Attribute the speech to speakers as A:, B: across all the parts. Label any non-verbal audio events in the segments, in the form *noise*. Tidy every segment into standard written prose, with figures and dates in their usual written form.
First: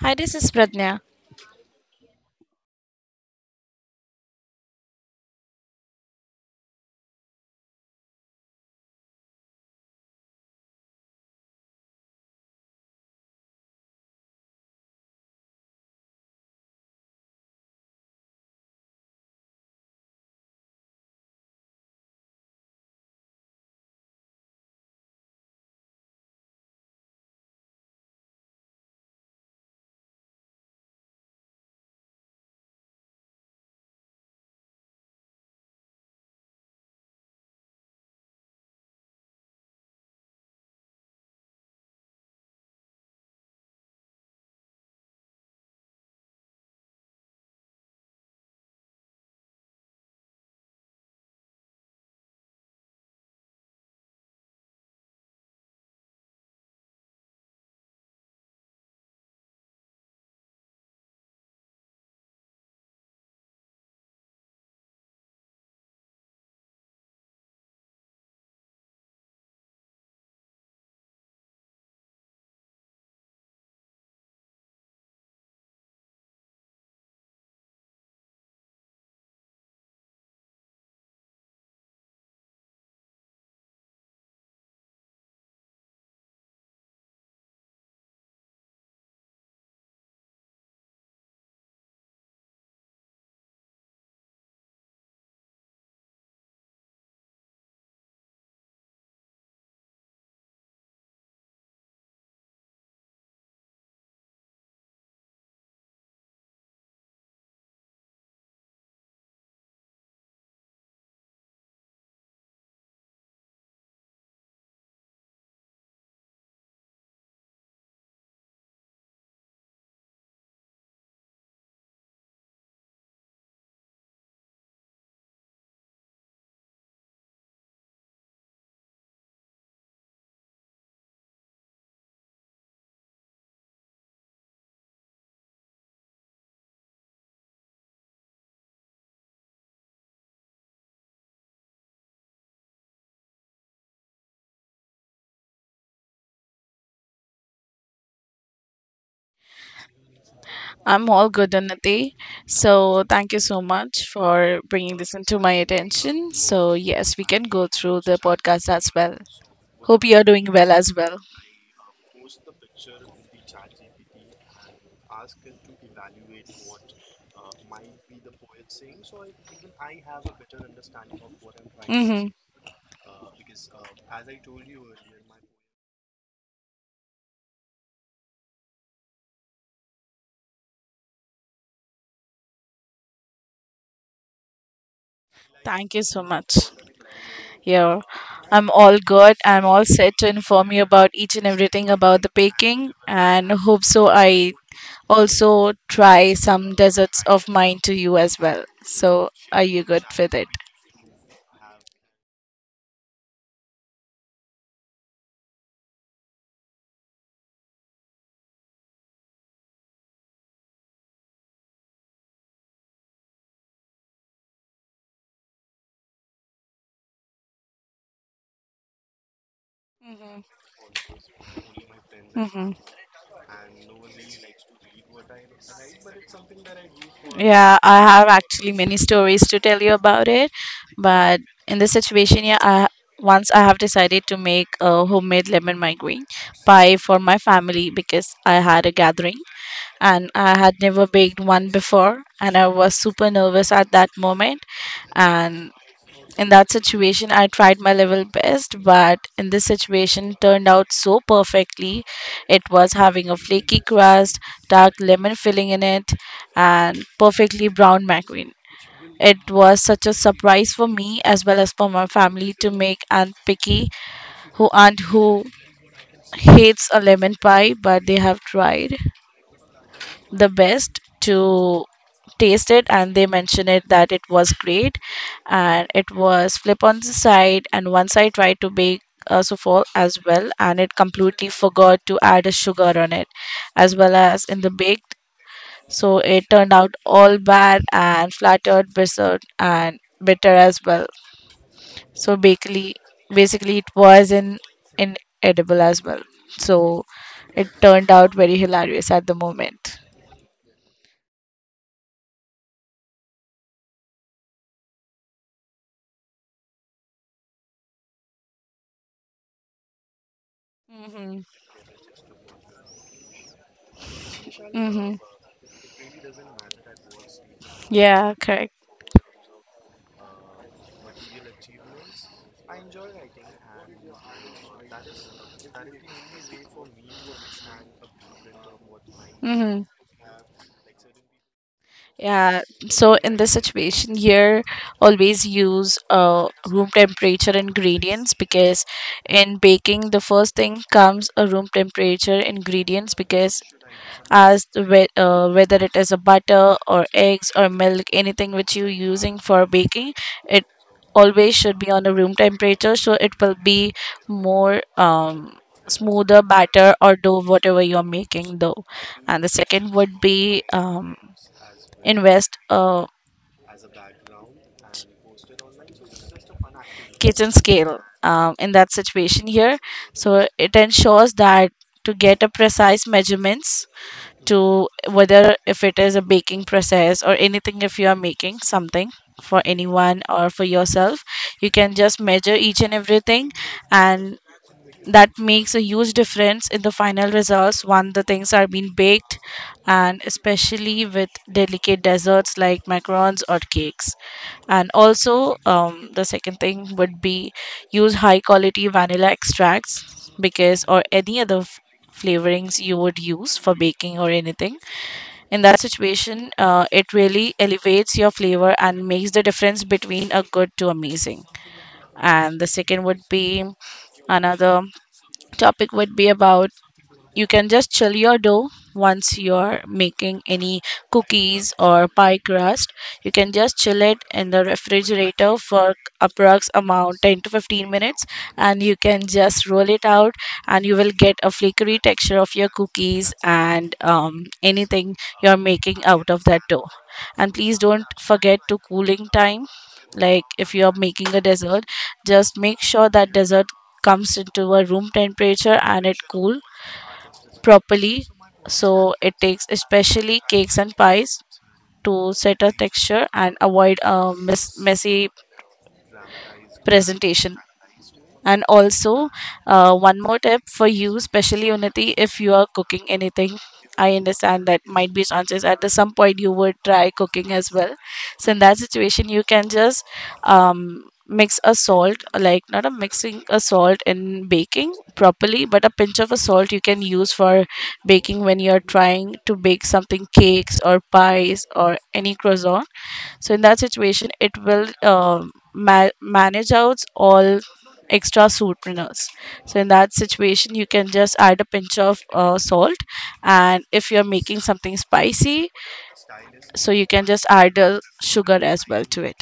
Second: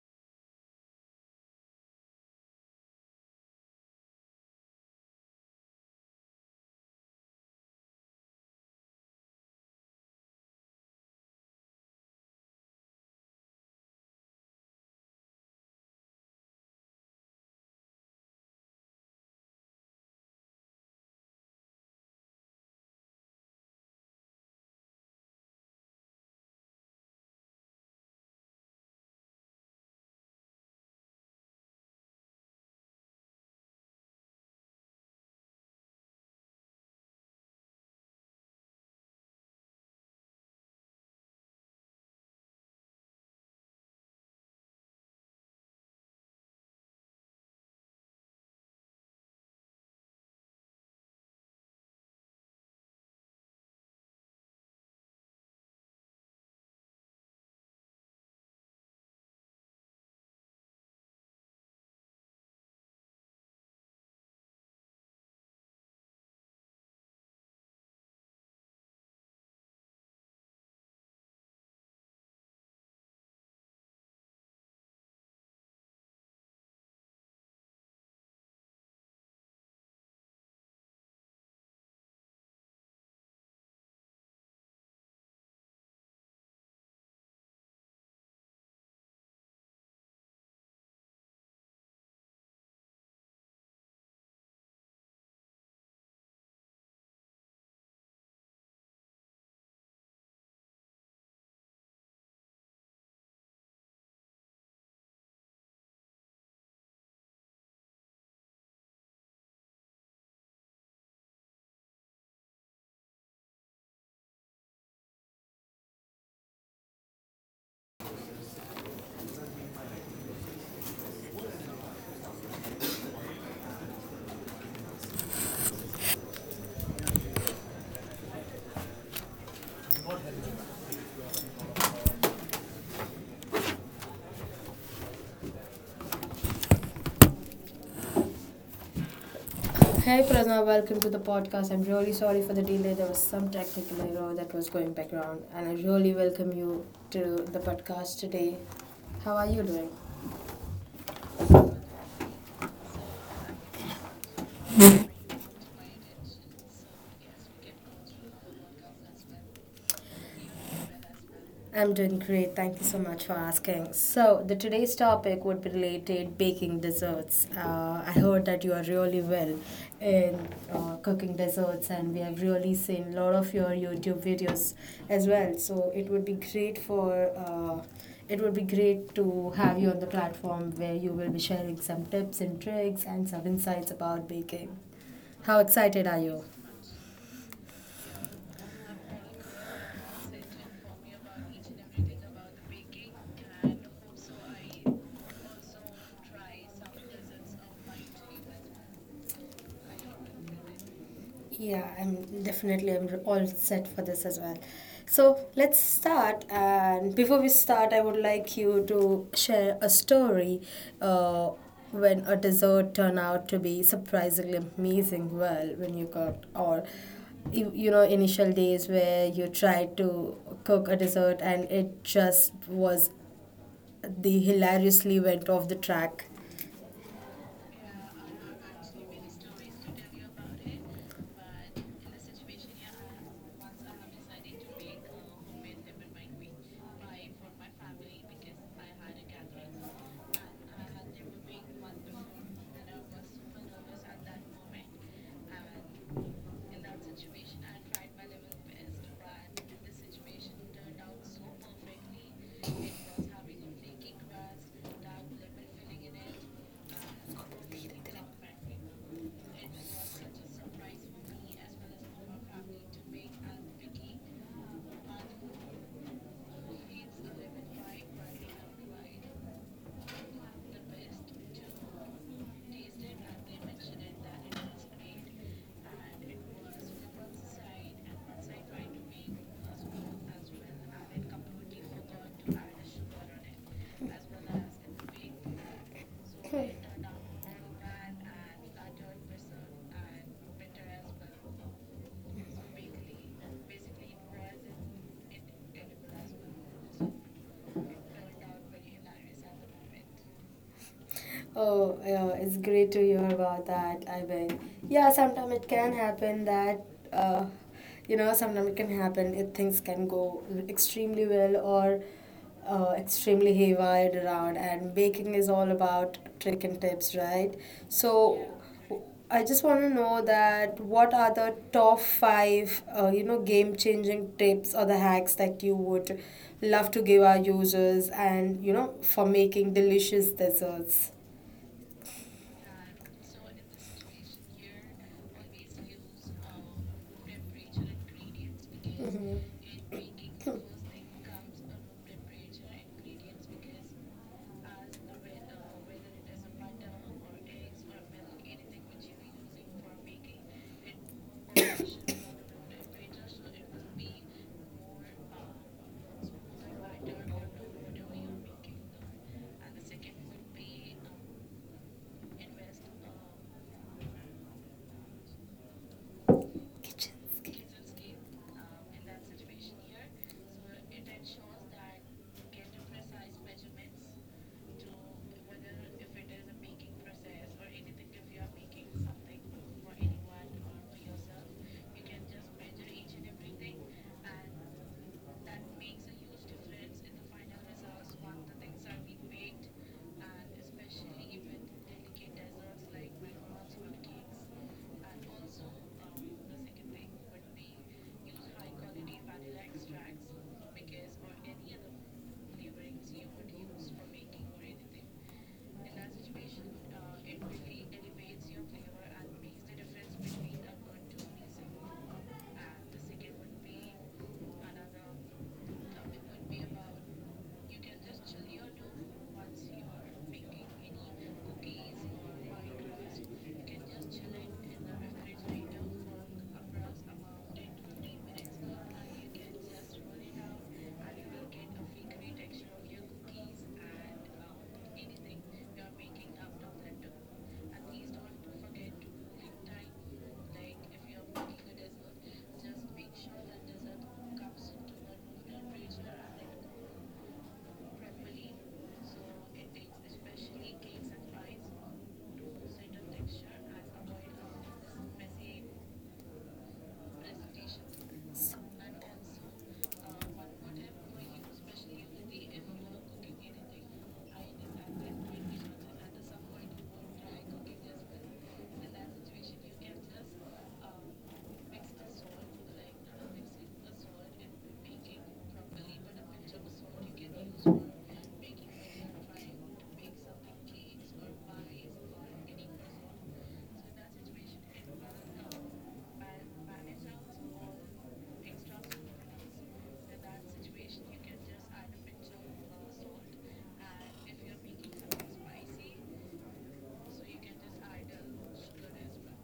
A: Hi, this is Pradnya.
B: Hey Prasna, welcome to the podcast. I'm really sorry for the delay. There was some technical error that was going background, and I really welcome you to the podcast today. How are you doing?
A: I'm all good, Unnati. So, thank you so much for bringing this into my attention. So, yes, we can go through the podcast as well. Hope you're doing well as well.
B: I'm doing great. Thank you so much for asking. So, the today's topic would be related baking desserts. I heard that you are really well in cooking desserts, and we
A: Mm-hmm.
B: have really seen a lot of your YouTube videos as well. So, it would be great to have you on the platform where you will be sharing some tips and tricks and some insights about baking. How
A: Thank you
B: excited are
A: so
B: you?
A: much. Yeah, I'm all good. I'm all set to inform you about each and everything about the baking, and hope so. I also try some desserts of mine to you as well. So, are you good with it?
B: Yeah, I'm definitely, I'm all set for this as well. So let's start. And before we start, I would like you to share a story uh, when a dessert turned out to be surprisingly amazing. Well, when you got, or you know initial days where you tried to cook a dessert and it just
A: hmm
B: was the hilariously went off the track.
A: Yeah, I have actually many stories to tell you about it, but in this situation, yeah, I once I have decided to make a homemade lemon migraine pie for my family because I had a gathering, and I had never baked one before, and I was super nervous at that moment. And in that situation I tried my level best, but in this situation turned out so perfectly. It was having a flaky crust, dark lemon filling in it, and perfectly brown macaron. It was such a surprise for me as well as for my family to make aunt picky, who hates a lemon pie, but they have tried the best to taste it, and they mentioned it that it was great. And it was flip on the side. And once I tried to bake a souffle as well, and it completely forgot to add a sugar on it, as well as in the baked, so it turned out all bad and flattered bitter and bitter as well. So basically it was in inedible as well. So it turned out very hilarious at the moment.
B: Oh, yeah, it's great to hear about that, I bet. Yeah, sometimes it can happen uh, sometimes it can happen if things can go extremely
A: Hmm
B: well or extremely haywire around. And
A: Mm-hmm.
B: baking is all about trick and tips, right?
A: Yeah,
B: So,
A: correct.
B: I just want to know that what are the top five, game-changing tips or the hacks that you would love to give our users, and, for making
A: Mm-hmm.
B: delicious desserts.
A: Yeah. So in this situation here, always use room temperature ingredients, because in baking, the first thing comes a room temperature ingredients, because as to whether it is a butter or eggs or milk, anything which you're using for baking, it always should be
B: *coughs*
A: on a room temperature, so it will be more smoother batter or dough, whatever you're making dough. And the second would be invest a
B: Kitchen
A: kitchen
B: scape.
A: scale, in that situation here. So it ensures that to get a precise measurements, to whether if it is a baking process or anything, if you are making something for anyone or for yourself, you can just measure each and everything. And that makes a huge difference in the final results when the things are being baked, and especially with delicate desserts
B: And
A: like
B: also, the
A: macarons or
B: second
A: cakes.
B: thing
A: And
B: would
A: also, the second thing would be
B: be
A: use high
B: use high
A: quality
B: quality
A: vanilla
B: vanilla extracts
A: extracts, because or
B: because
A: any other
B: any other
A: flavorings you
B: flavorings
A: would
B: you would
A: use for
B: use for
A: baking or
B: making or
A: anything.
B: anything,
A: In that
B: in that
A: situation,
B: situation
A: it
B: it
A: really
B: really
A: elevates your
B: eliminates your
A: flavor
B: flavor
A: and
B: and
A: makes the
B: makes the
A: difference
B: difference
A: between a
B: between
A: good
B: a
A: to
B: good to
A: amazing.
B: decent.
A: And the
B: And the
A: second would
B: second would
A: be
B: be
A: another
B: another.
A: topic would
B: Something
A: be
B: would be
A: about
B: about
A: you can
B: you
A: just
B: can
A: chill
B: just
A: your
B: chill your
A: dough once
B: nose.
A: you're
B: You
A: making any
B: can just
A: cookies or pie crust. You can
B: chill it
A: just
B: in
A: chill it in the
B: the
A: refrigerator
B: refrigerator
A: for
B: for
A: approx amount 10
B: about
A: to 15
B: 20
A: minutes,
B: minutes, and you
A: and you can
B: can
A: just roll
B: just
A: it
B: run
A: out,
B: it out,
A: and you will
B: and you
A: get
B: will
A: a
B: get a
A: flaky
B: firmer
A: texture of your
B: texture of your
A: cookies,
B: cookies.
A: and
B: And
A: anything
B: anything
A: you're
B: you're
A: making out
B: making
A: of that
B: after
A: dough.
B: that.
A: And please
B: And
A: don't
B: please don't
A: forget to
B: forget to
A: cooling
B: cook in
A: time.
B: time.
A: Like if
B: Like
A: you are
B: if you're
A: making a
B: making a
A: dessert, just
B: dessert, just
A: make sure
B: make
A: that dessert comes into
B: cooks
A: a
B: to the
A: room
B: right
A: temperature and
B: temperature.
A: it cool properly. So it takes especially cakes and pies to set a texture and avoid a messy presentation. And also, one more tip for you, especially Unity, if you are cooking anything. I understand that might be chances at the some point you would try cooking as well. So in that situation, you can just mix a salt, like not a mixing a salt in baking properly, but a pinch of a salt you can use for baking when you're trying to bake something cakes or pies or any croissant. So in that situation, it will manage out all extra sweeteners. So in that situation, you can just add a pinch of salt, and if you're making something spicy, so you can just add sugar as well to it.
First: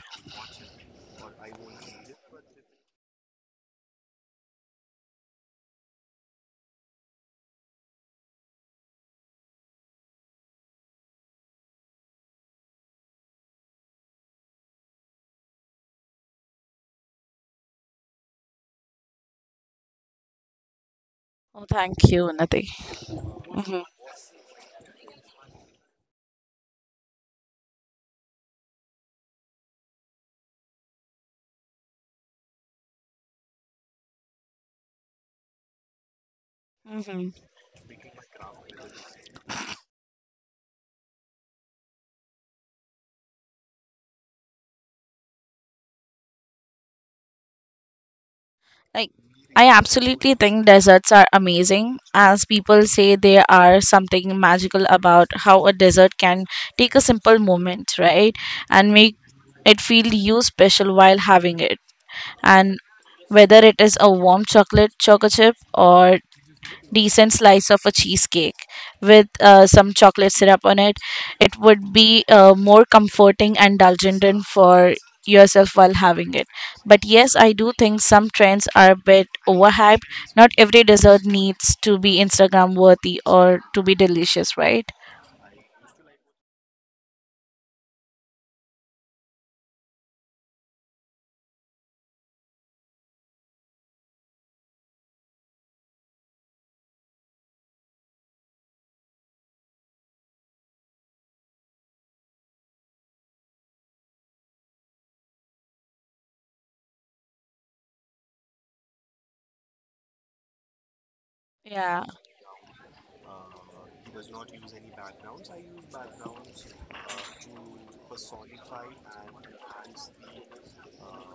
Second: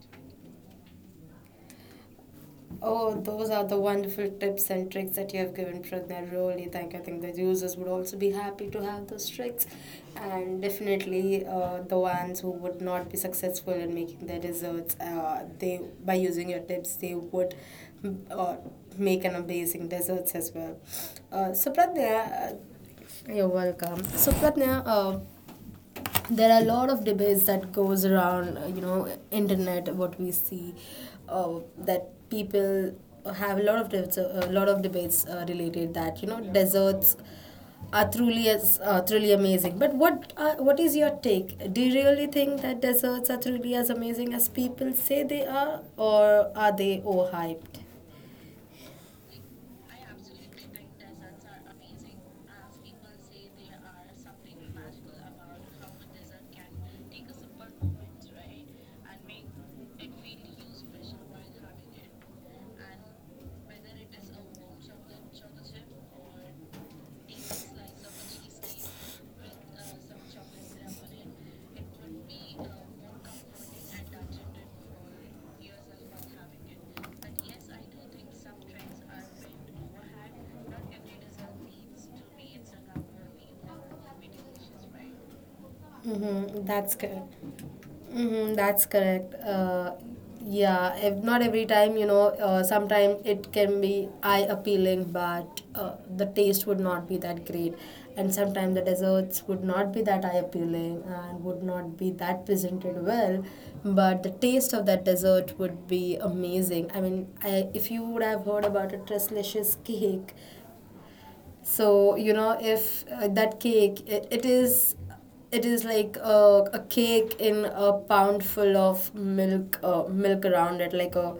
B: Oh, those are the wonderful tips and tricks that you have given, Pragna. Really, thank you. I think the users would also be happy to have those tricks, and definitely the ones who would not be successful in making their desserts, they by using your tips, they would mm, uh, make an amazing desserts as well. Uh,
A: Oh,
B: so,
A: thank you,
B: Pragna,
A: Nati.
B: you're
A: hmm
B: welcome. So, Pratna, there are a lot of debates that goes around you know internet what we see that people have a lot of debates, a lot of debates related that you know desserts
A: hmm
B: are truly amazing, but what is your take? Do you really think that desserts are truly as amazing as people say they are, or are they overhyped?
A: Like, I absolutely think deserts are amazing, as people say they are something magical about how a desert can take a simple moment, right? And make it feel you special while having it. And whether it is a warm chocolate choco chip or decent slice of a cheesecake with some chocolate syrup on it, it would be more comforting and indulgent in for yourself while having it. But yes, I do think some trends are a bit overhyped. Not every dessert needs to be Instagram worthy or to be delicious, right?
B: Mm-hmm, that's correct. Mm-hmm, that's correct. Yeah, if not every time, sometimes it can be eye appealing, but the taste would not be that great. And sometimes the desserts would not be that eye appealing and would not be that presented well, but the taste of that dessert would be amazing. I mean, if you would have heard about a Tresslicious cake,
A: Yeah.
B: so you know, if that cake, it is like a cake in a pound full of milk, milk around it, like a,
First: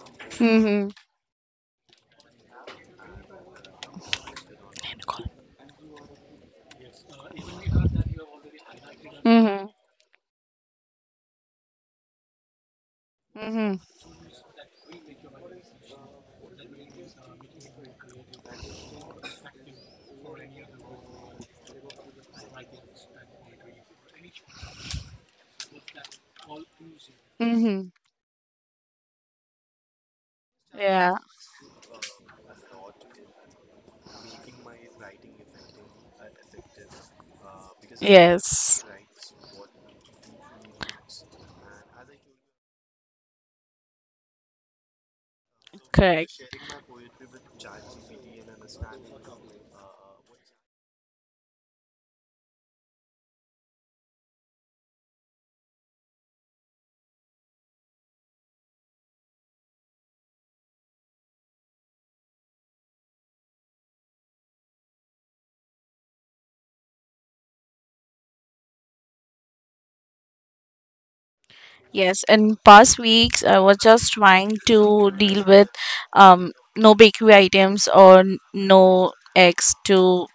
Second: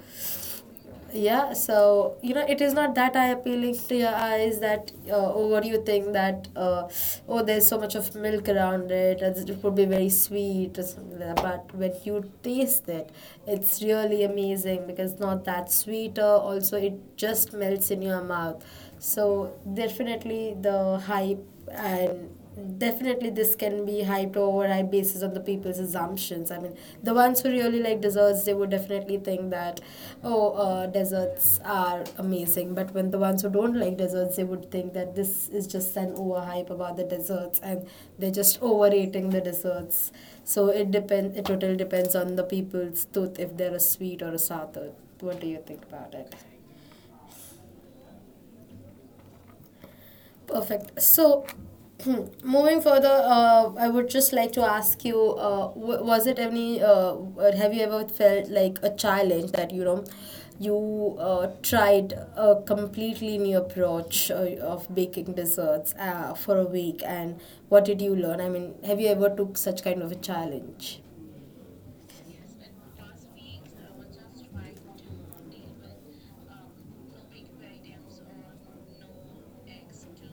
B: yeah, so you know it is not that eye appealing to your eyes, that oh, what do you think, that oh, there's so much of milk around it and it
A: Mhm.
B: would be very sweet or something like that, but when you taste it,
A: Mhm.
B: it's really amazing because it's not that sweeter, also it just melts in your mouth. So definitely the hype and, definitely, this can be hyped, over hyped, basis on the people's assumptions. I mean, the ones who really
A: Mhm.
B: like desserts, they would definitely think that, oh,
A: Yeah.
B: desserts are amazing. But when the ones who don't like desserts, they would think that this is just an overhype about the desserts and they're just
A: Yes.
B: overrating the desserts. So it depends. It totally depends on the people's tooth if they're a sweet or a sour tooth. What do you think about it?
A: Correct.
B: Perfect. So, *clears throat* moving further, I would just like to ask you, was it any, have you ever felt like a challenge that, you know, you tried a completely new approach of baking desserts for a week, and what did you learn? I mean, have you ever took such kind of a challenge?
A: Yes, in past weeks, I was just trying to deal with no bakery items or no eggs to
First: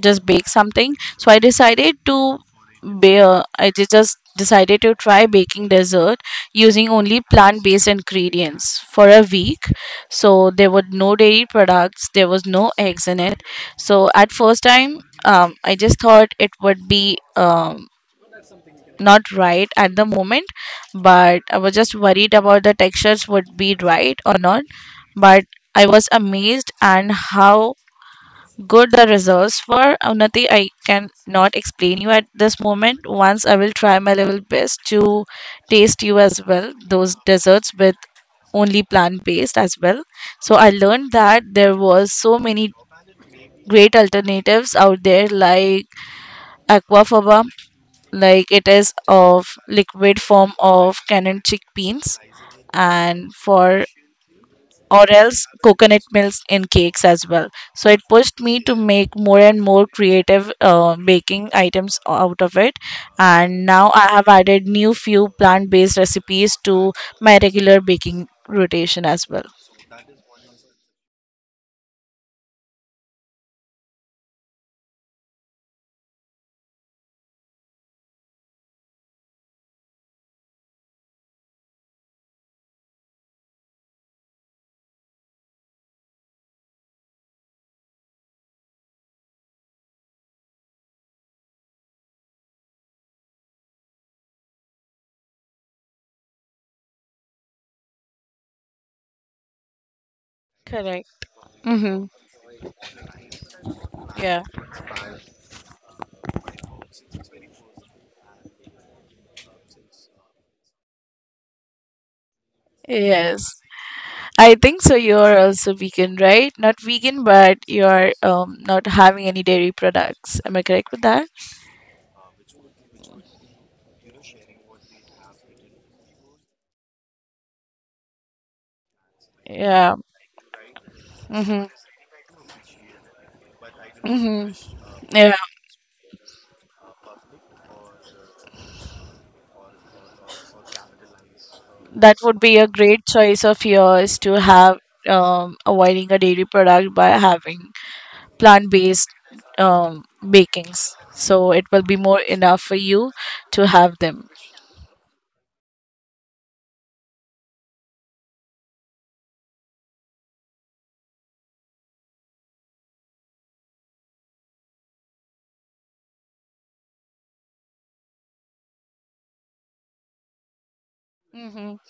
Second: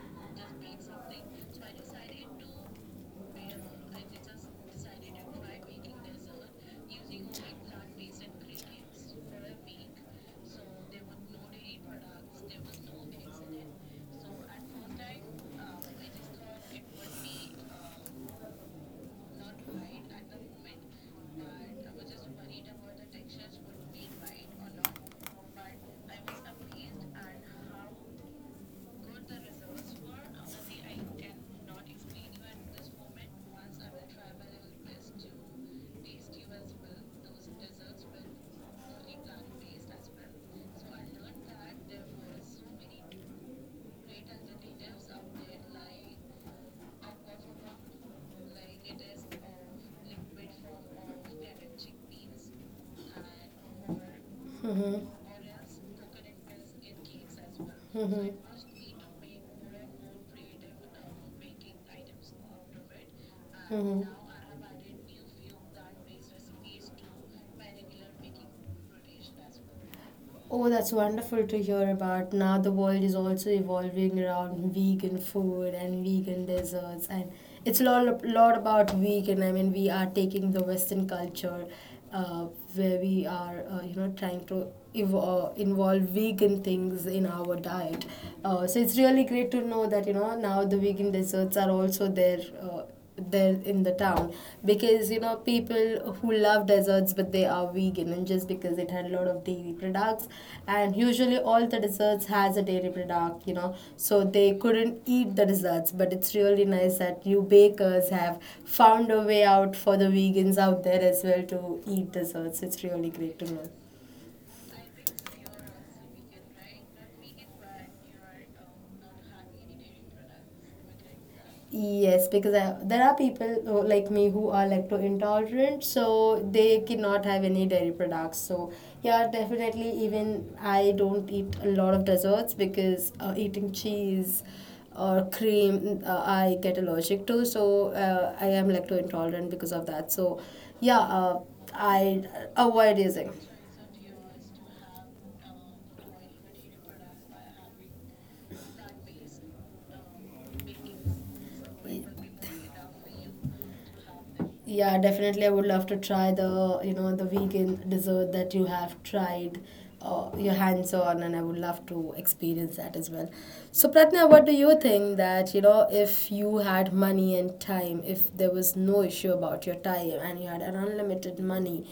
A: just bake something. So I decided to bear, just decided to try baking dessert using only plant-based ingredients for a week. So there were no dairy products, there was no eggs in it. So at first time, I just thought it would be not right at the moment, but I was just worried about the textures would be right or not. But I was amazed and how good the results were. Unnati, I can not explain you at this moment. Once I will try my level best to taste you as well those desserts with only plant based as well. So I learned that there was so many great alternatives out there like aquafaba, like it is of liquid form of canned chickpeas and for
B: Mmhmm.
A: or else coconut milk in cakes as well. So it
B: Mmhmm.
A: pushed me to make more and more creative baking items out of it, and now
B: Mmhmm.
A: I have added new few plant-based recipes to my regular baking rotation as well.
B: Oh, that's wonderful to hear about. Now the world is also evolving around vegan food and vegan desserts, and it's a lot, lot about vegan. I mean, we are taking the Western culture, uh, where we are, you know, trying to involve vegan things in our diet. So it's really great to know that you know now the vegan desserts are also there. Uh, there in the town, because you know people who love desserts but they are vegan, and just because it had a lot of dairy products, and
A: Correct.
B: usually all the
A: Mm-hmm.
B: desserts has a dairy product, you know, so
A: Yeah.
B: they couldn't eat the desserts, but it's really nice that you bakers have found a way out for the vegans out there as well to eat desserts. It's really great
A: Yes.
B: to know.
A: I think so. You're also vegan, right? Not vegan, but you're not having any dairy products. Am I correct with that?
B: Yes, because there are people who, like me, who are lacto intolerant, so they cannot have any dairy products. So yeah, definitely.
A: Yeah.
B: Even I don't eat
A: Mm-hmm.
B: a lot of desserts because eating cheese
A: Mm-hmm.
B: or
A: Yeah.
B: cream I get allergic to. So I am lacto intolerant because of that. So yeah,
A: That
B: I
A: would be a
B: avoid
A: great
B: using.
A: choice of yours to have avoiding a dairy product by having plant based um, bakings. So it will be more enough for you to have them.
B: Yeah, definitely. I would love to try the, you know, the vegan dessert that you have tried your hands on, and I would love to experience that as well. So, Pratna, what do you think that, you know, if you had money and time, if there was no issue about your time and you had an unlimited
A: Mm-hmm.
B: money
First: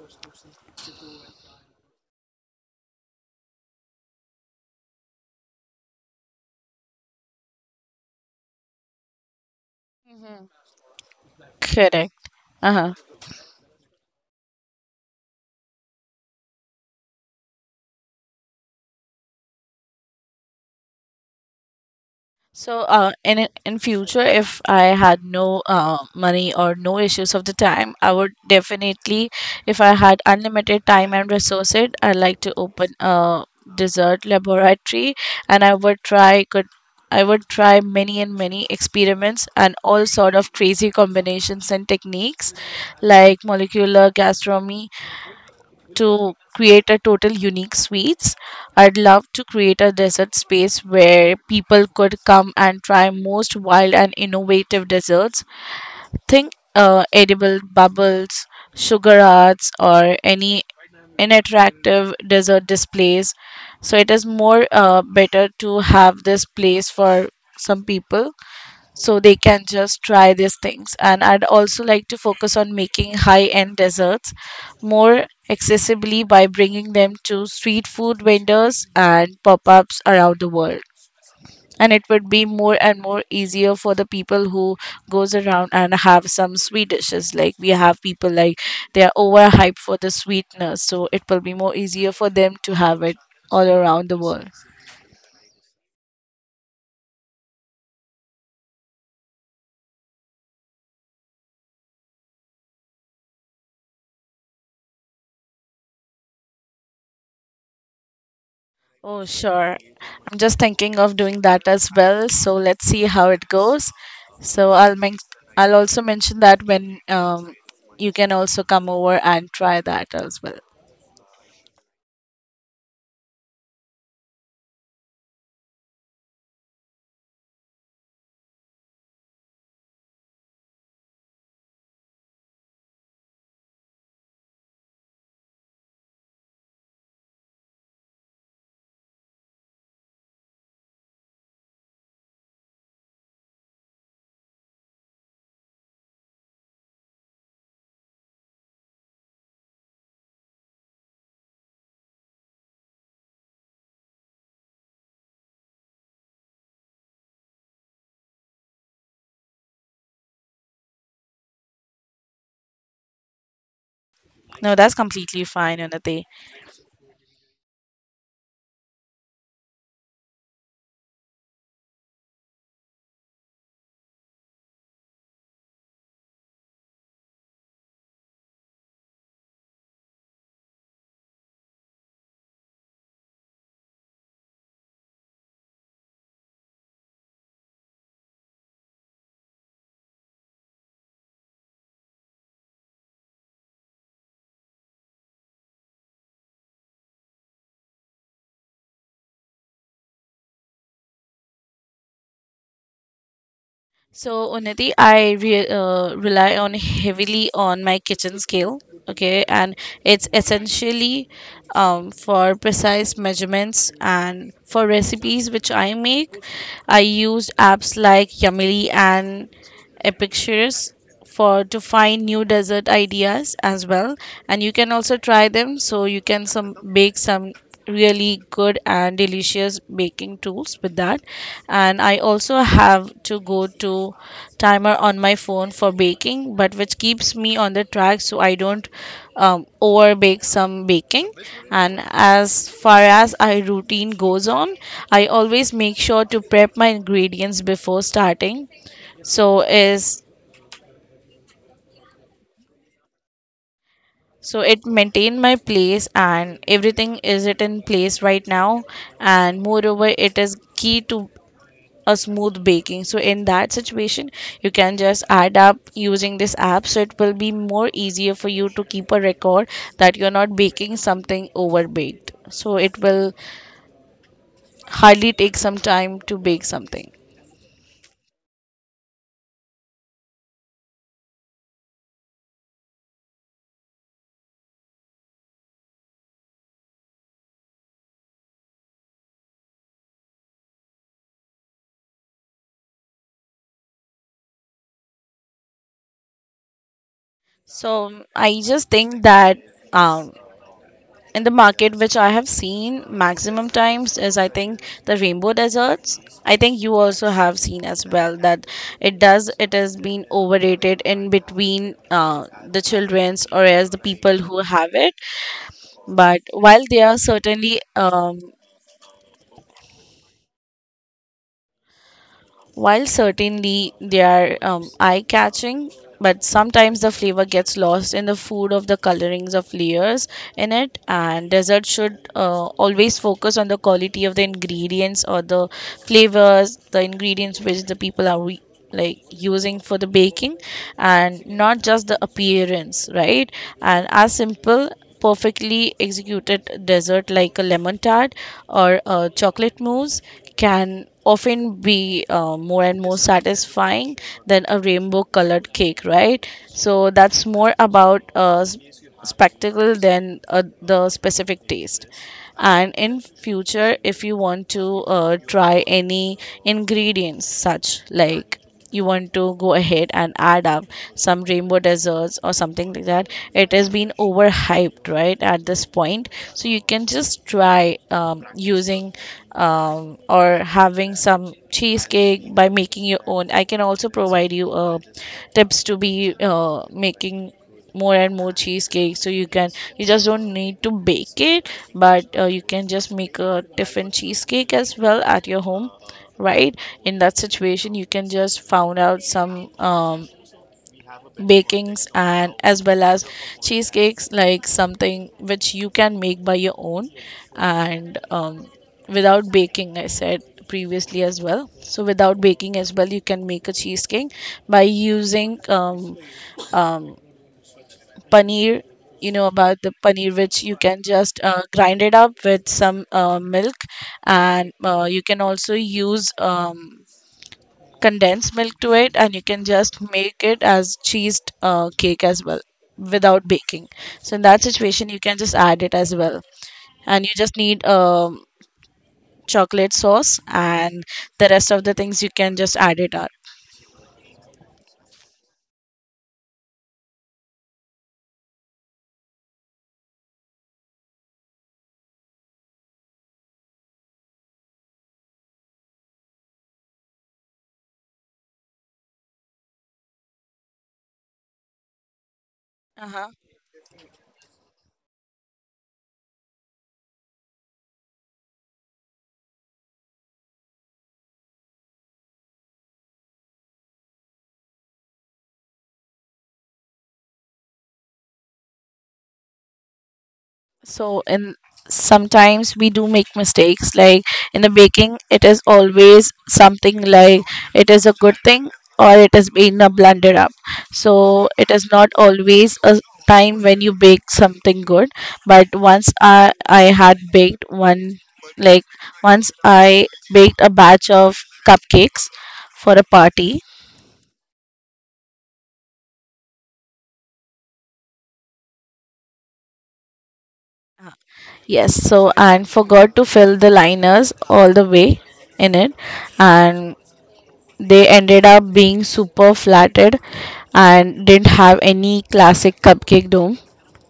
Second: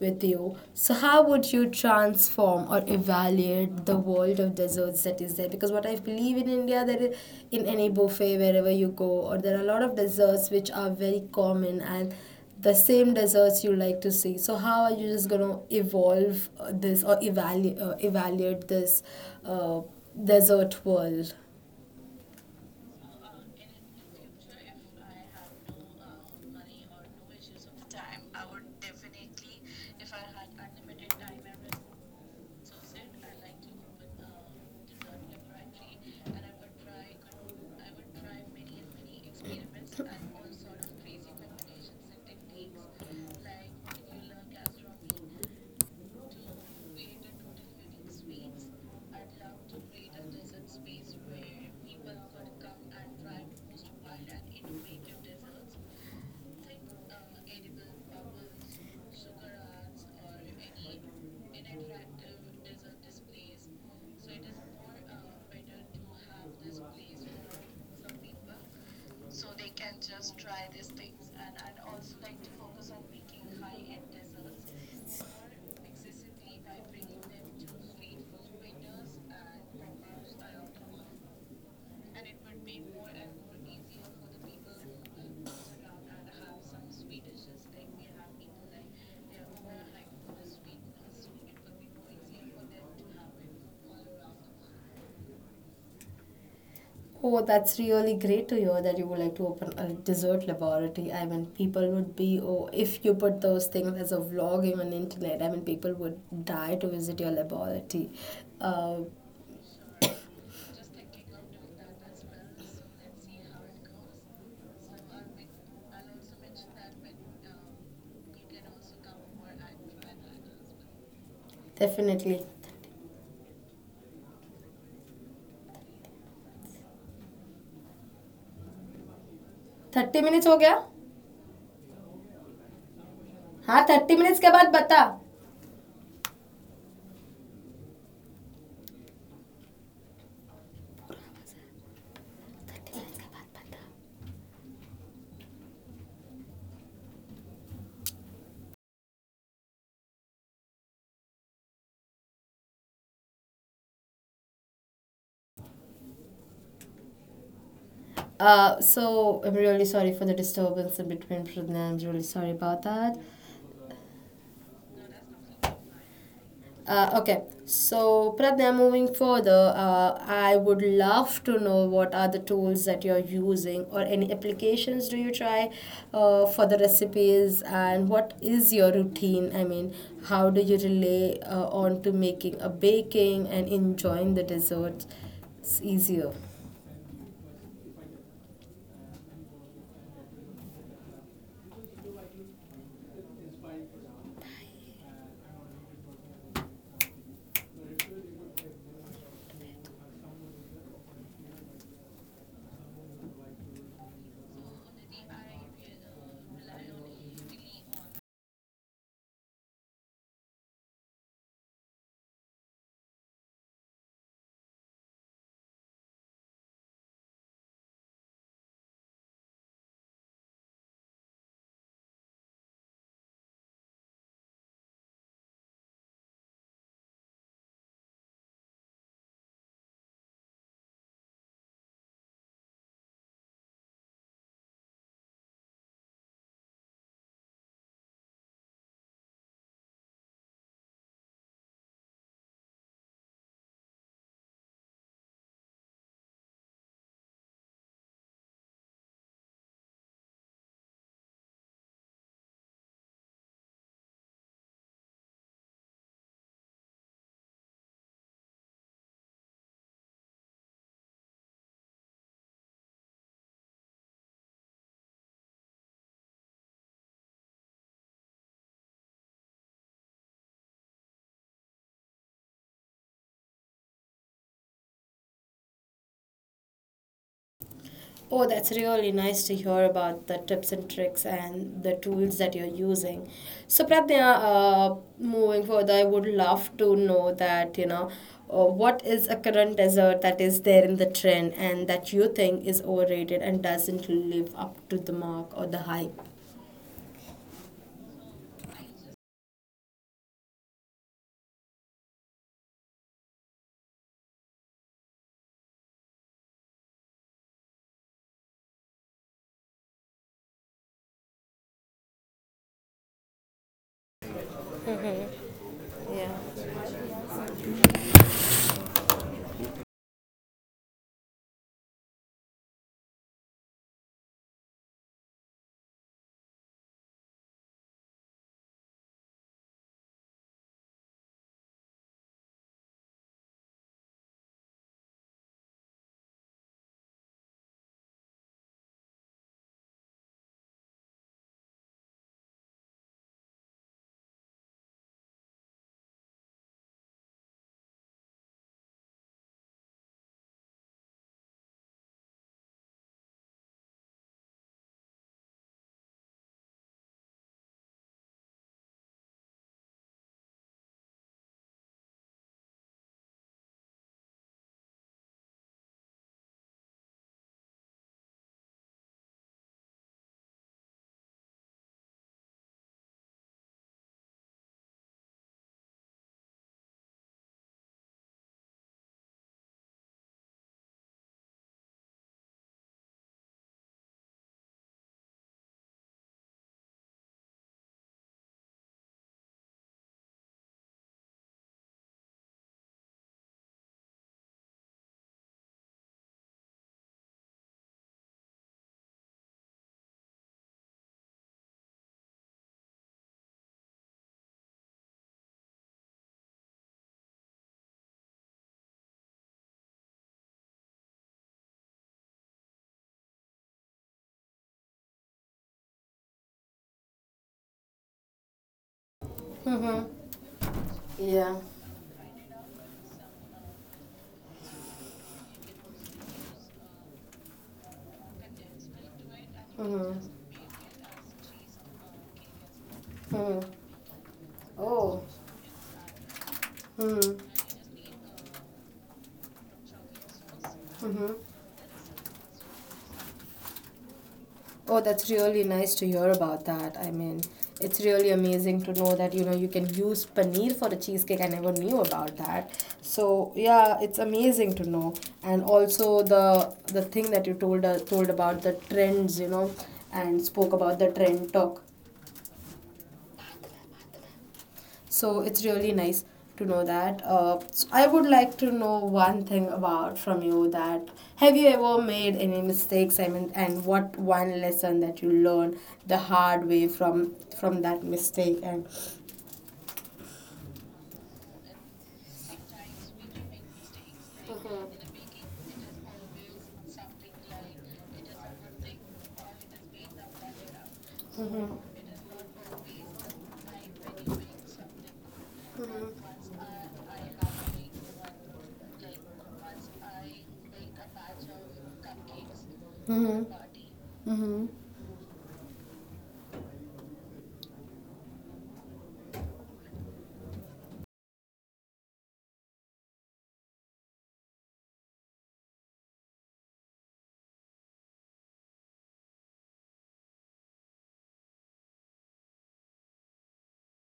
B: with you. So, how would you transform or evaluate the world of desserts that is there? Because what I believe in India, there is, in any buffet, wherever you go, or there are a lot of
A: Mm-hmm.
B: desserts which are very common
A: Correct.
B: and
A: Uh
B: the
A: huh.
B: same desserts you like to see. So, how are you just going to evolve this, or evaluate this uh, desert world?
A: So, in future, if I had no money or no issues of the time, I would definitely, if I had unlimited time and resources, I'd like to open a dessert laboratory, and I would try many and many experiments and all sort of crazy combinations and techniques, like molecular gastronomy to create a total unique suites. I'd love to create a desert space where people could come and try most wild and innovative desserts. Think edible bubbles, sugar arts, or any inattractive dessert displays. So it is more better to have this place for some people so they can just try these things. And I'd also like to focus on making high end desserts more accessibly by bringing them to street food vendors and pop-ups around the world, and it would be more and more easier for the people who goes around and have some sweet dishes. Like we have people like they are overhyped for the sweetness, so it will be more easier for them to have it all around the world.
B: Oh, that's really great to hear that you would like to open a dessert laboratory. I mean, people would be, oh, if you put those things as a vlogging on internet, I mean, people would die to visit your laboratory. Uh,
A: Oh, sure. I'm just thinking of doing that as well. So let's see how it goes. So I'll also mention that when you can also come over and try that as well.
B: Definitely. 30 minutes हो गया? हाँ, 30 minutes के बाद बता. So I'm really sorry for the disturbance in between, Pradna. I'm really sorry about that.
A: No, that's completely fine, Unnati.
B: Okay, so Pradnya, moving further, I would love to know what are the tools that you're using, or any applications do you try for the recipes, and what is your routine? I mean, how do you relay on to making a baking and enjoying the desserts? It's easier.
A: So Unnati, I rely on heavily on my kitchen scale. Okay, and it's essentially for precise measurements and for recipes which I make. I use apps like Yamili and epicures for to find new dessert ideas as well, and you can also try them, so you can some bake some really good and delicious baking tools with that. And I also have to go to timer on my phone for baking, but which keeps me on the track, so I don't over bake some baking. And as far as our routine goes on, I always make sure to prep my ingredients before starting, so is so it maintain my place and everything is it in place right now. And moreover it is key to a smooth baking. So in that situation, you can just add up using this app, so it will be more easier for you to keep a record that you're not baking something over baked, so it will hardly take some time to bake something.
B: Oh, that's really nice to hear about the tips and tricks and the tools that you're using. So, Pratnya, moving further, I would love to know that, you know, what is a current dessert that is there in the trend and that you think is overrated and doesn't live up to the mark or the hype?
A: So I just think that um, in the market which I have seen maximum times is I think the rainbow deserts. I think you also have seen as well that it does it has been overrated in between the children's or as the people who have it. But
B: Yeah.
A: while they are certainly while certainly they are eye catching, but sometimes the flavor gets lost in the food of the colorings of layers in it, and dessert should always focus on the quality of the ingredients or the flavors, the ingredients which the people are like using for the baking and not just the appearance, right? And as simple perfectly executed dessert like a lemon tart or a chocolate mousse can often be more and more satisfying than a rainbow colored cake, right? So that's more about spectacle than the specific taste. And in future, if you want to try any ingredients such like, you want to go ahead and add up some rainbow desserts or something like that, it has been overhyped right at this point. So you can just try using or having some cheesecake by making your own. I can also provide you tips to be making more and more cheesecake, so you can, you just don't need to bake it, but you can just make a different cheesecake as well at your home, right? In that situation, you can just found out some bakings and as well as cheesecakes, like something which you can make by your own. And without baking, I said previously as well, so without baking as well, you can make a cheesecake by using um, paneer. You know about the
B: Mm-hmm.
A: paneer, which you can just
B: Yeah.
A: grind it up with some milk, and you can also use condensed milk to it, and you can just make
B: Mm-hmm.
A: it as cheesed cake as well without
B: Mm-hmm.
A: baking. So in that situation, you
B: Oh.
A: can just add it as well. And you just
B: Mm-hmm.
A: need chocolate sauce, and
B: Mm-hmm.
A: the rest of the things you can just add it up.
B: Oh, that's really nice to hear about that. I mean, it's really amazing to know that you know you can use paneer for a cheesecake. I never knew about that. So yeah, it's amazing to know. And also the thing that you told, told about the trends, you know, and spoke about the trend talk.
A: Uh-huh.
B: So it's really nice to know that. So I would like to know one thing about from you, that have you ever made any mistakes? I mean, and what one lesson that you learned the hard way from that mistake? And
A: So in, sometimes we do make mistakes, like in the baking, it is always something like it is a good thing or it has been a blunder up. So it is not always a time when you bake something good, but once I had baked one, like once I baked a batch of cupcakes for a
B: hmm.
A: party.
B: Hmm.
A: Yes, so and forgot to fill the liners all the way in it, and they ended up being super flatted and didn't have any classic cupcake dome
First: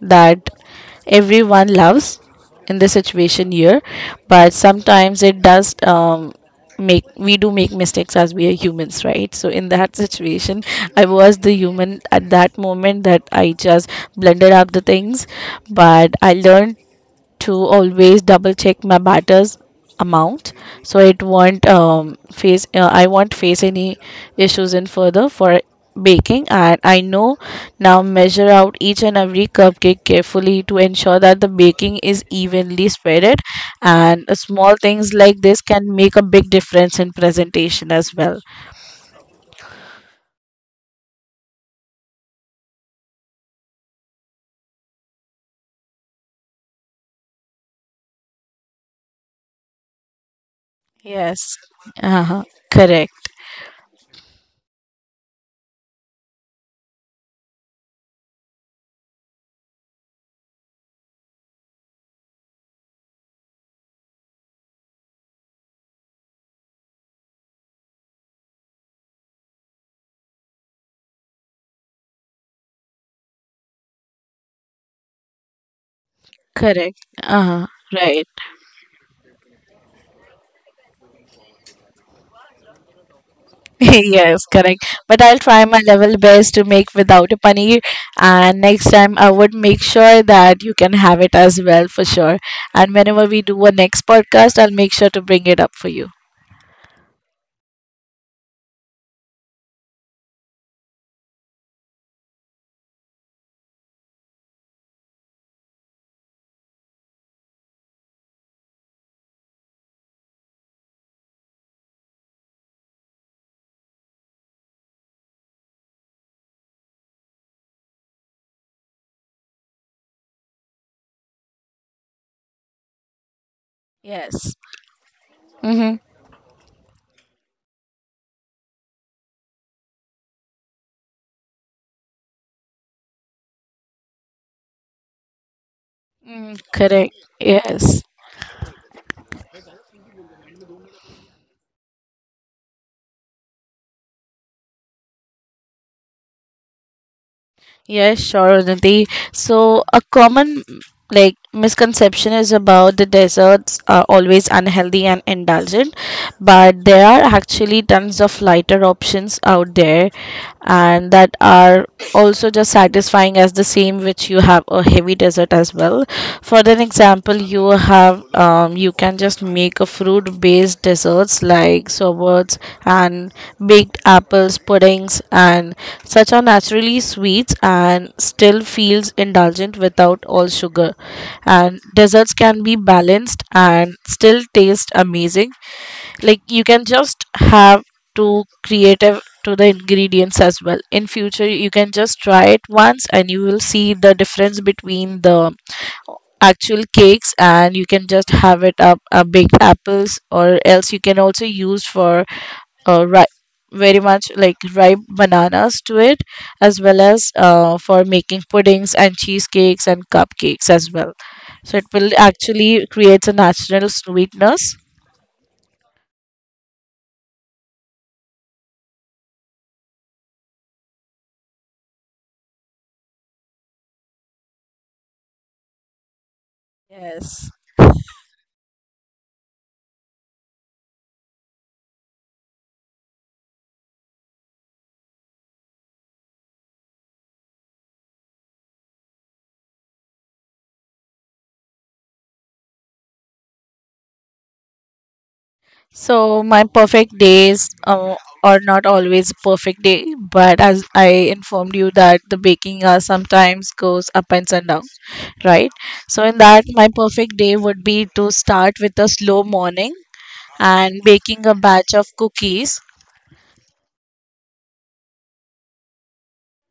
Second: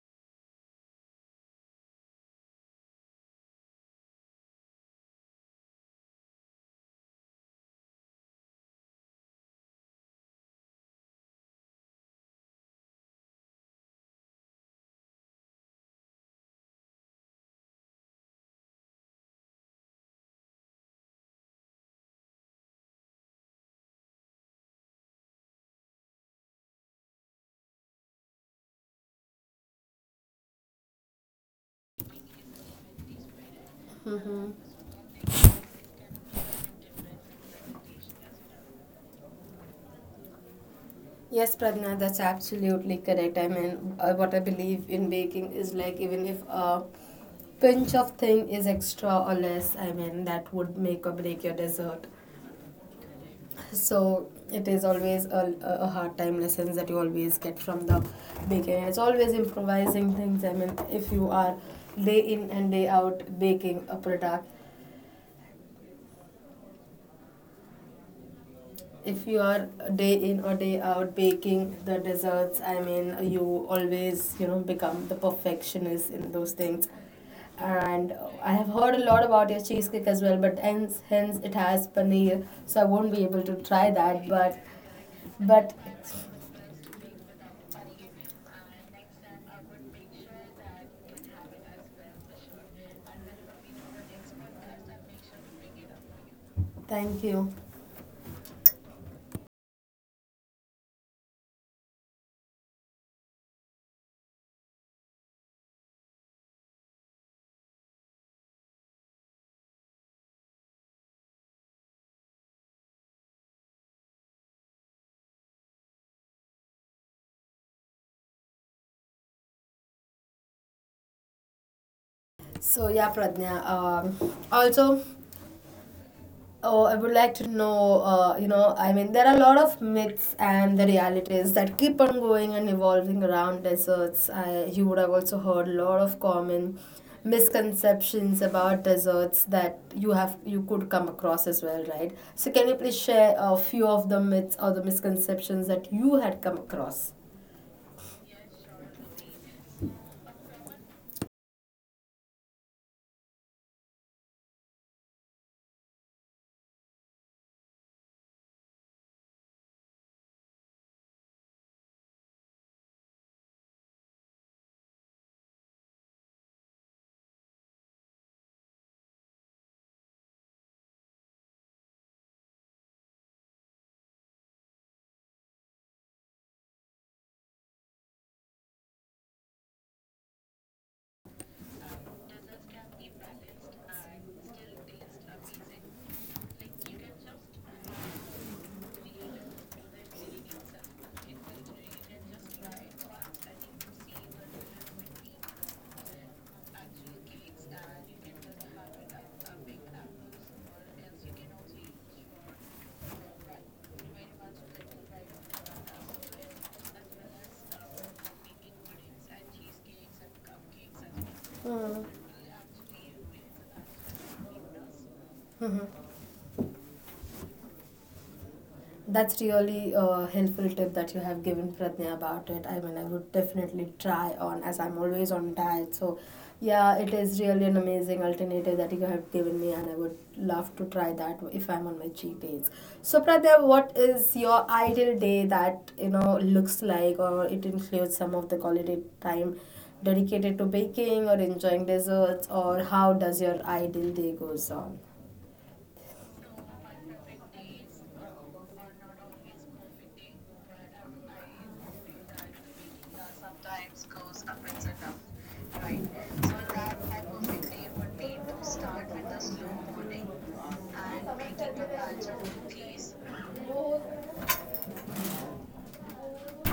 A: that everyone loves in this situation here. But sometimes it does make we do make mistakes as we are humans, right? So in that situation, I was the human at that moment that I just blended up the things, but I learned to always double check my batter's amount, so it won't face I won't face any issues in further for baking. And I know now measure out each and every cupcake carefully to ensure that the baking is evenly spreaded, and small things like this can make a big difference in presentation as well.
B: Yes, Pradna, that's absolutely correct. I mean, what I believe in baking is, like, even if a pinch of thing is extra or less, I mean, that would make or break your
A: Yes.
B: dessert.
A: Uh-huh. Correct.
B: So it is always a hard time lessons that you always get from the baking. It's always improvising things. I mean, if you are day in and day out baking a product, if you are day in or day out baking the desserts, I mean, you always, you know, become the perfectionist in those things.
A: Correct. Uh-huh.
B: And
A: Right.
B: I have heard a lot about your cheesecake as well, but hence it has paneer, so I won't be able to
A: *laughs*
B: try that.
A: Yes, correct. But I'll try
B: But,
A: my level best to make without a paneer, and next time I would make sure that you can have it as well for sure. And whenever we do a next podcast, I'll make sure to bring it up for you.
B: thank you. So yeah, Pradnya.
A: Yes.
B: Also,
A: Mm-hmm.
B: oh, I would like to know. You know, I mean, there are a lot of myths and the realities that keep on going and evolving around deserts. You would have also heard a lot of
A: Mm,
B: common
A: correct. Yes.
B: misconceptions about deserts that you have, you could come across as well, right? So can you please share a few of the myths or the misconceptions that you had come across?
A: Yes, sure, Unnati. So, a common like misconception is about the desserts are always unhealthy and indulgent, but there are actually tons of lighter options out there, and that are also just satisfying as the same which you have a heavy dessert as well. For an example, you have you can just make a fruit based desserts like sorbets and baked apples puddings, and such are naturally sweets and still feels indulgent without all sugar. And desserts can be balanced and still taste amazing, like you can just have to creative to the ingredients as well. In future, you can just try it once and you will see the difference between the actual cakes, and you can just have it up, baked apples, or else you can also use for uh, ri- very much like ripe bananas to it, as well as for making puddings and cheesecakes and cupcakes as well. So it
B: Hmm.
A: will actually creates a natural sweetness.
B: That's really a helpful tip that you have given, Pratnya, about it. I mean, I would definitely try on as I'm always on diet. So, yeah, it is
A: Yes.
B: really an amazing alternative that you have given me, and I would love to try that if I'm on my cheat days. So, Pratnya, what is your ideal day that you know looks like, or it includes some of the quality time dedicated to baking or enjoying desserts, or how does your ideal day goes on?
A: So my perfect days are not always a perfect day, but as I informed you that the baking hour sometimes goes up and down, right? So, in that, my perfect day would be to start with a slow morning and baking a batch of cookies.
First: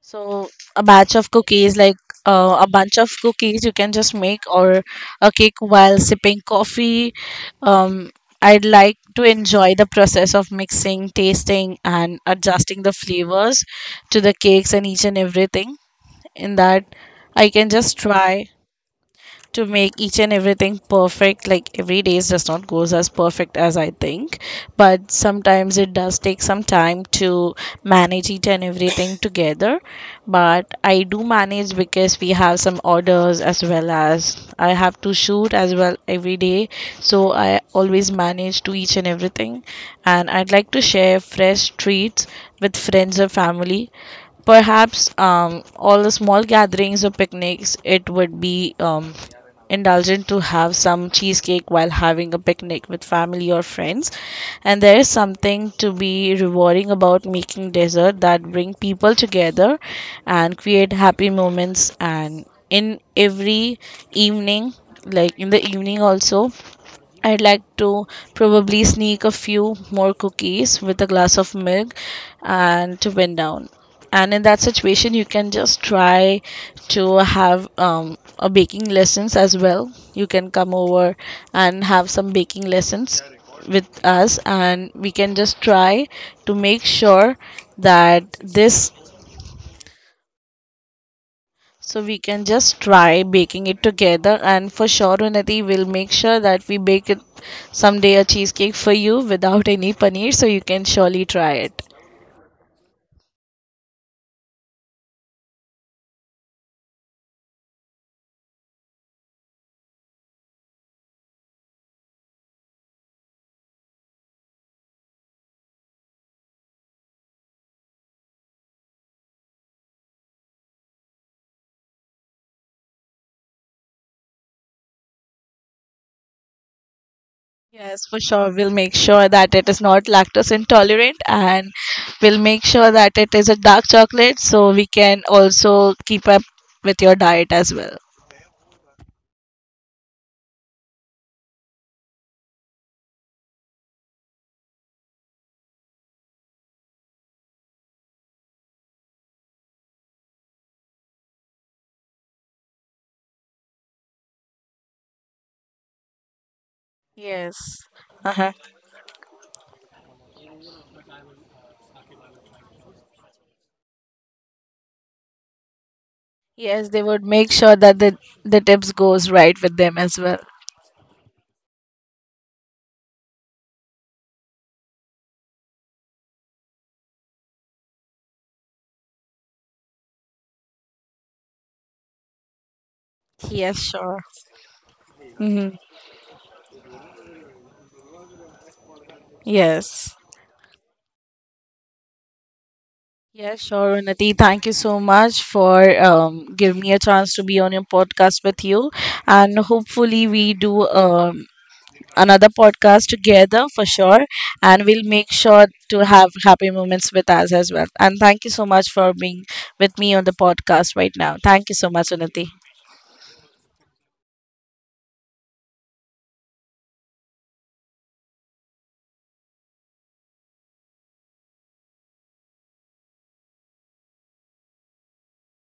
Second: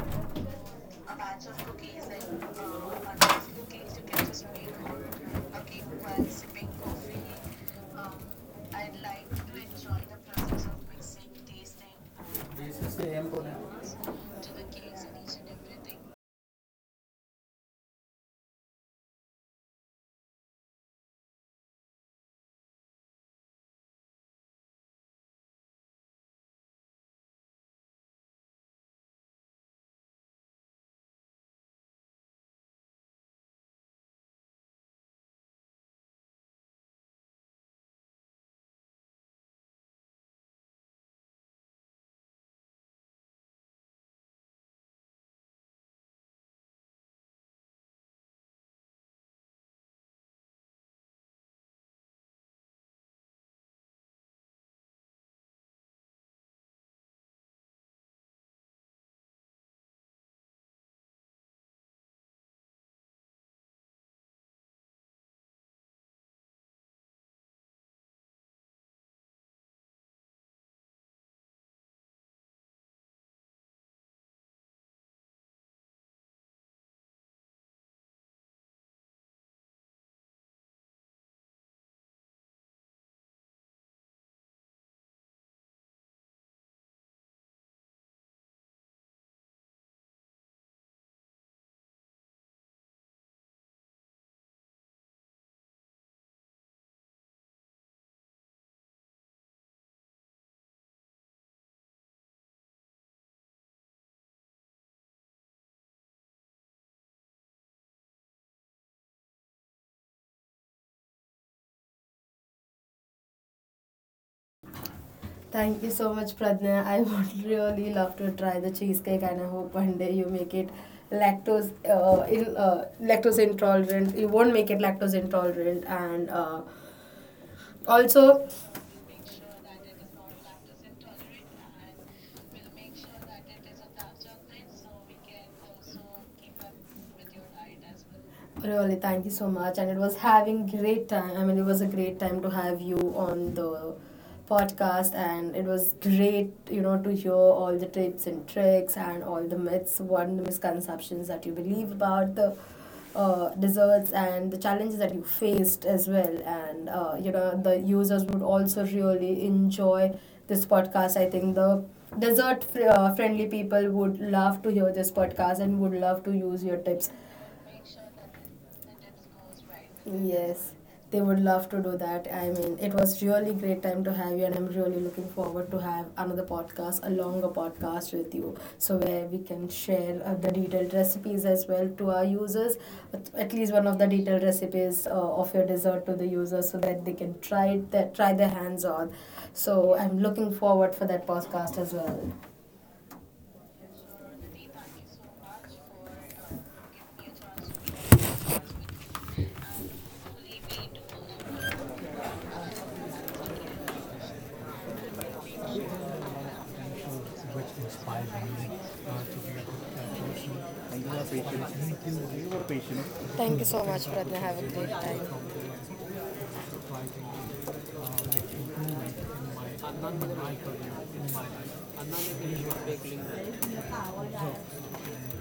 A: So, a batch of cookies, like a bunch of cookies, you can just make, or a cake while sipping coffee. Um, I'd like to enjoy the process of mixing, tasting, and adjusting the flavors to the cakes and each and everything. In that, I can just try to make each and everything perfect, like every day does not goes as perfect as I think, but sometimes it does take some time to manage each and everything together. But I do manage, because we have some orders as well, as I have to shoot as well every day, so I always manage to each and everything. And I'd like to share fresh treats with friends or family, perhaps all the small gatherings or picnics. It would be indulgent to have some cheesecake while having a picnic with family or friends. And there is something to be rewarding about making dessert that bring people together and create happy moments. And in every evening, like in the evening also, I'd like to probably sneak a few more cookies with a glass of milk and to wind down. And in that situation, you can just try to have a baking lessons as well. You can come over and have some baking lessons with us, and we can just try to make sure that this, so we can just try baking it together, and for sure Unnati will make sure that we bake it someday, a cheesecake for you without any paneer, so you can surely try it.
B: Thank you so much, Pradna. *laughs* I would really love to try the cheesecake, and I hope one day you make it lactose, in lactose intolerant. You won't make it lactose intolerant, and
A: Yes, for
B: also.
A: sure we'll make sure that it is not lactose intolerant, and we'll make sure that it is a dark chocolate, so we can also keep up with your diet as well.
B: Really, thank you so much. And it was having great time. I mean, it was a great time to have you on the podcast, and it was great, you know, to hear all the tips and tricks and all the myths, what the misconceptions that you believe about the desserts and the challenges that you faced as well. And you know, the
A: Yes.
B: users would
A: Uh-huh.
B: also really enjoy this podcast. I think the friendly people would love to hear this podcast and would love to use your
A: Yes, they
B: tips.
A: would make sure that the tips goes right with them as well.
B: Yes, they would love to do that. I mean, it was really great time to have you, and I'm really looking forward to have another podcast, a longer podcast with you, so where we can share the detailed recipes as well to our users, at least
A: Yes,
B: one of the
A: sure.
B: detailed recipes of your
A: Hmm.
B: dessert to the users, so that they can try it, their, try their hands on. So
A: Yes.
B: I'm looking forward for that podcast as well.
A: Yeah, sure, Unnati. Thank you so much for giving me a chance to be on your podcast with you. And hopefully, we do another podcast together for sure. And we'll make sure to have happy moments with us as well. And thank you so much for being with me on the podcast right now. Thank you so much, Unnati.
B: Thank you so much, Pratna. Have a great time.